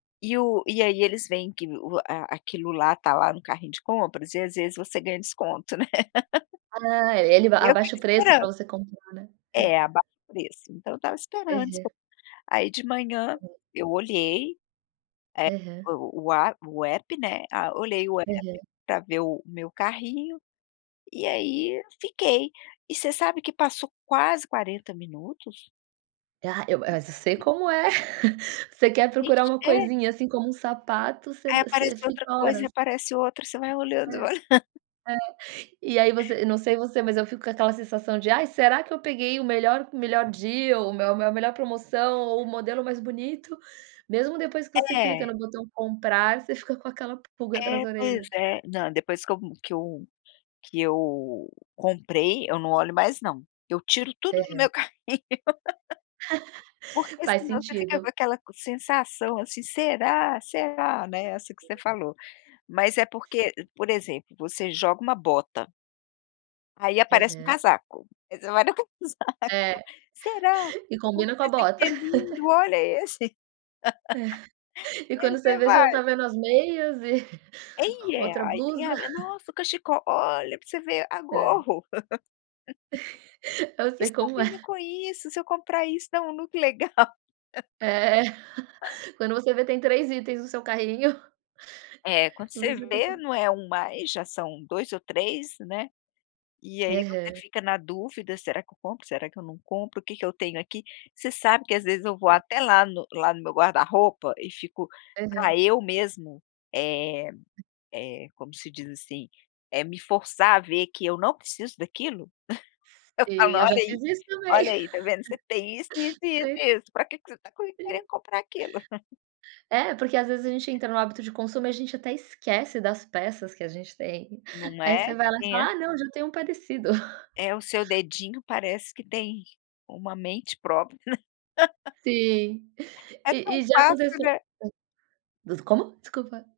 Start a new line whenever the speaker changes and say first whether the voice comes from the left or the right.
left: E o e aí eles vêem que o a a aquilo lá está lá no carrinho de compras e às vezes, você ganha desconto, né.
right: Ah, e ele
left: E eu
right: abaixa
left: fico
right: o preço
left: esperan
right: para você comprar, né. É.
left: É, abaixa o preço. Então eu estava esperando,
right: Aham.
left: espe aí de manhã
right: Uhum.
left: eu olhei,
right: Aham.
left: eh, o o a o app, né, a olhei o
right: Aham.
left: app pra ver o meu carrinho e aí, fiquei. E você sabe que passou quase 40 minutos.
right: Ah eu ma
left: A
right: mas eu
left: gente
right: sei
left: vê
right: como é. Você
left: A
right: quer procurar
left: gente
right: uma
left: é.
right: coisinha, assim, como um sapato você
left: Aí
right: você
left: apareceu outra
right: fica
left: coisa e
right: horas.
left: aparece outra, você vai
right: É.
left: olhando, você
right: É,
left: vai
right: e aí você não sei você, mas eu fico com aquela sensação de: "Ai, será que peguei o melhor o melhor dia ou me a melhor promoção ou o modelo mais bonito?" Mesmo depois que você clica
left: É.
right: no botão comprar, você fica com aquela pulga atrás
left: É.
right: da
left: Pois
right: orelha.
left: é, não, depois que eu que eu que eu comprei eu não olho mais não. Eu tiro tudo no
right: Aham.
left: meu carrinho. Porque,
right: Faz
left: senão, você fica com
right: sentido.
left: aquela co sensação, assim: "Será? Será, né", é assim que você
right: [unintelligible]
left: falou. Mas é
right: Sim.
left: porque por exemplo, você joga uma bota aí aparece um
right: Aham.
left: casaco, aí você vai no casaco:
right: É.
left: "Será,
right: E
left: olha
right: combina com a
left: esse aqui
right: bota.
left: é lindo, olha esse".
right: É. E
left: Aí
right: quando você
left: você
right: vê, você não está
left: vai.
right: vendo as meias e
left: Ih, é.
right: outra
left: Aí tem
right: blusa.
left: a: "Nossa, o cachecol. Olha pra você ver a
right: Hã.
left: gorro".
right: Eu sei
left: "Isso
right: como
left: combina
right: é.
left: com isso, se eu comprar isso dá um look legal".
right: É. Quando você vê tem 3 itens no seu carrinho...
left: É. Quando você
right: você está
left: vê
right: com
left: não é 1 mais, já são 2 ou 3, né. E aí você
right: Aham.
left: fica na dúvida: "Será que eu compro, será que eu não compro, o que que eu tenho aqui?" Você sabe que, às vezes, eu vou
right: Hum.
left: até lá no lá no meu guarda roupa e fico
right: Aham.
left: pra eu mesmo, eh eh, como se diz, assim, é me forçar a ver que eu não preciso daquilo. Eu falo:
right: Sei, eu já
left: "Olha aí,
right: fiz isso também.
left: olha aí, tá vendo? Você tem isso, isso, isso
right: Sei.
left: e isso, pra que que você está cui
right: Sim.
left: querendo comprar aquilo?"
right: É, porque às vezes, a gente entra no hábito de consumo e a gente até esquece das peças que a gente tem.
left: Não
right: Aí você
left: é?
right: vai lá e
left: Tinha.
right: fala: "Ah não, já tenho um parecido".
left: É, o seu dedinho parece que tem uma mente própria.
right: Sim.
left: É
right: E
left: tão
right: e já
left: fácil,
right: aconteceu
left: né.
right: Hã? Voc como? Desculpa.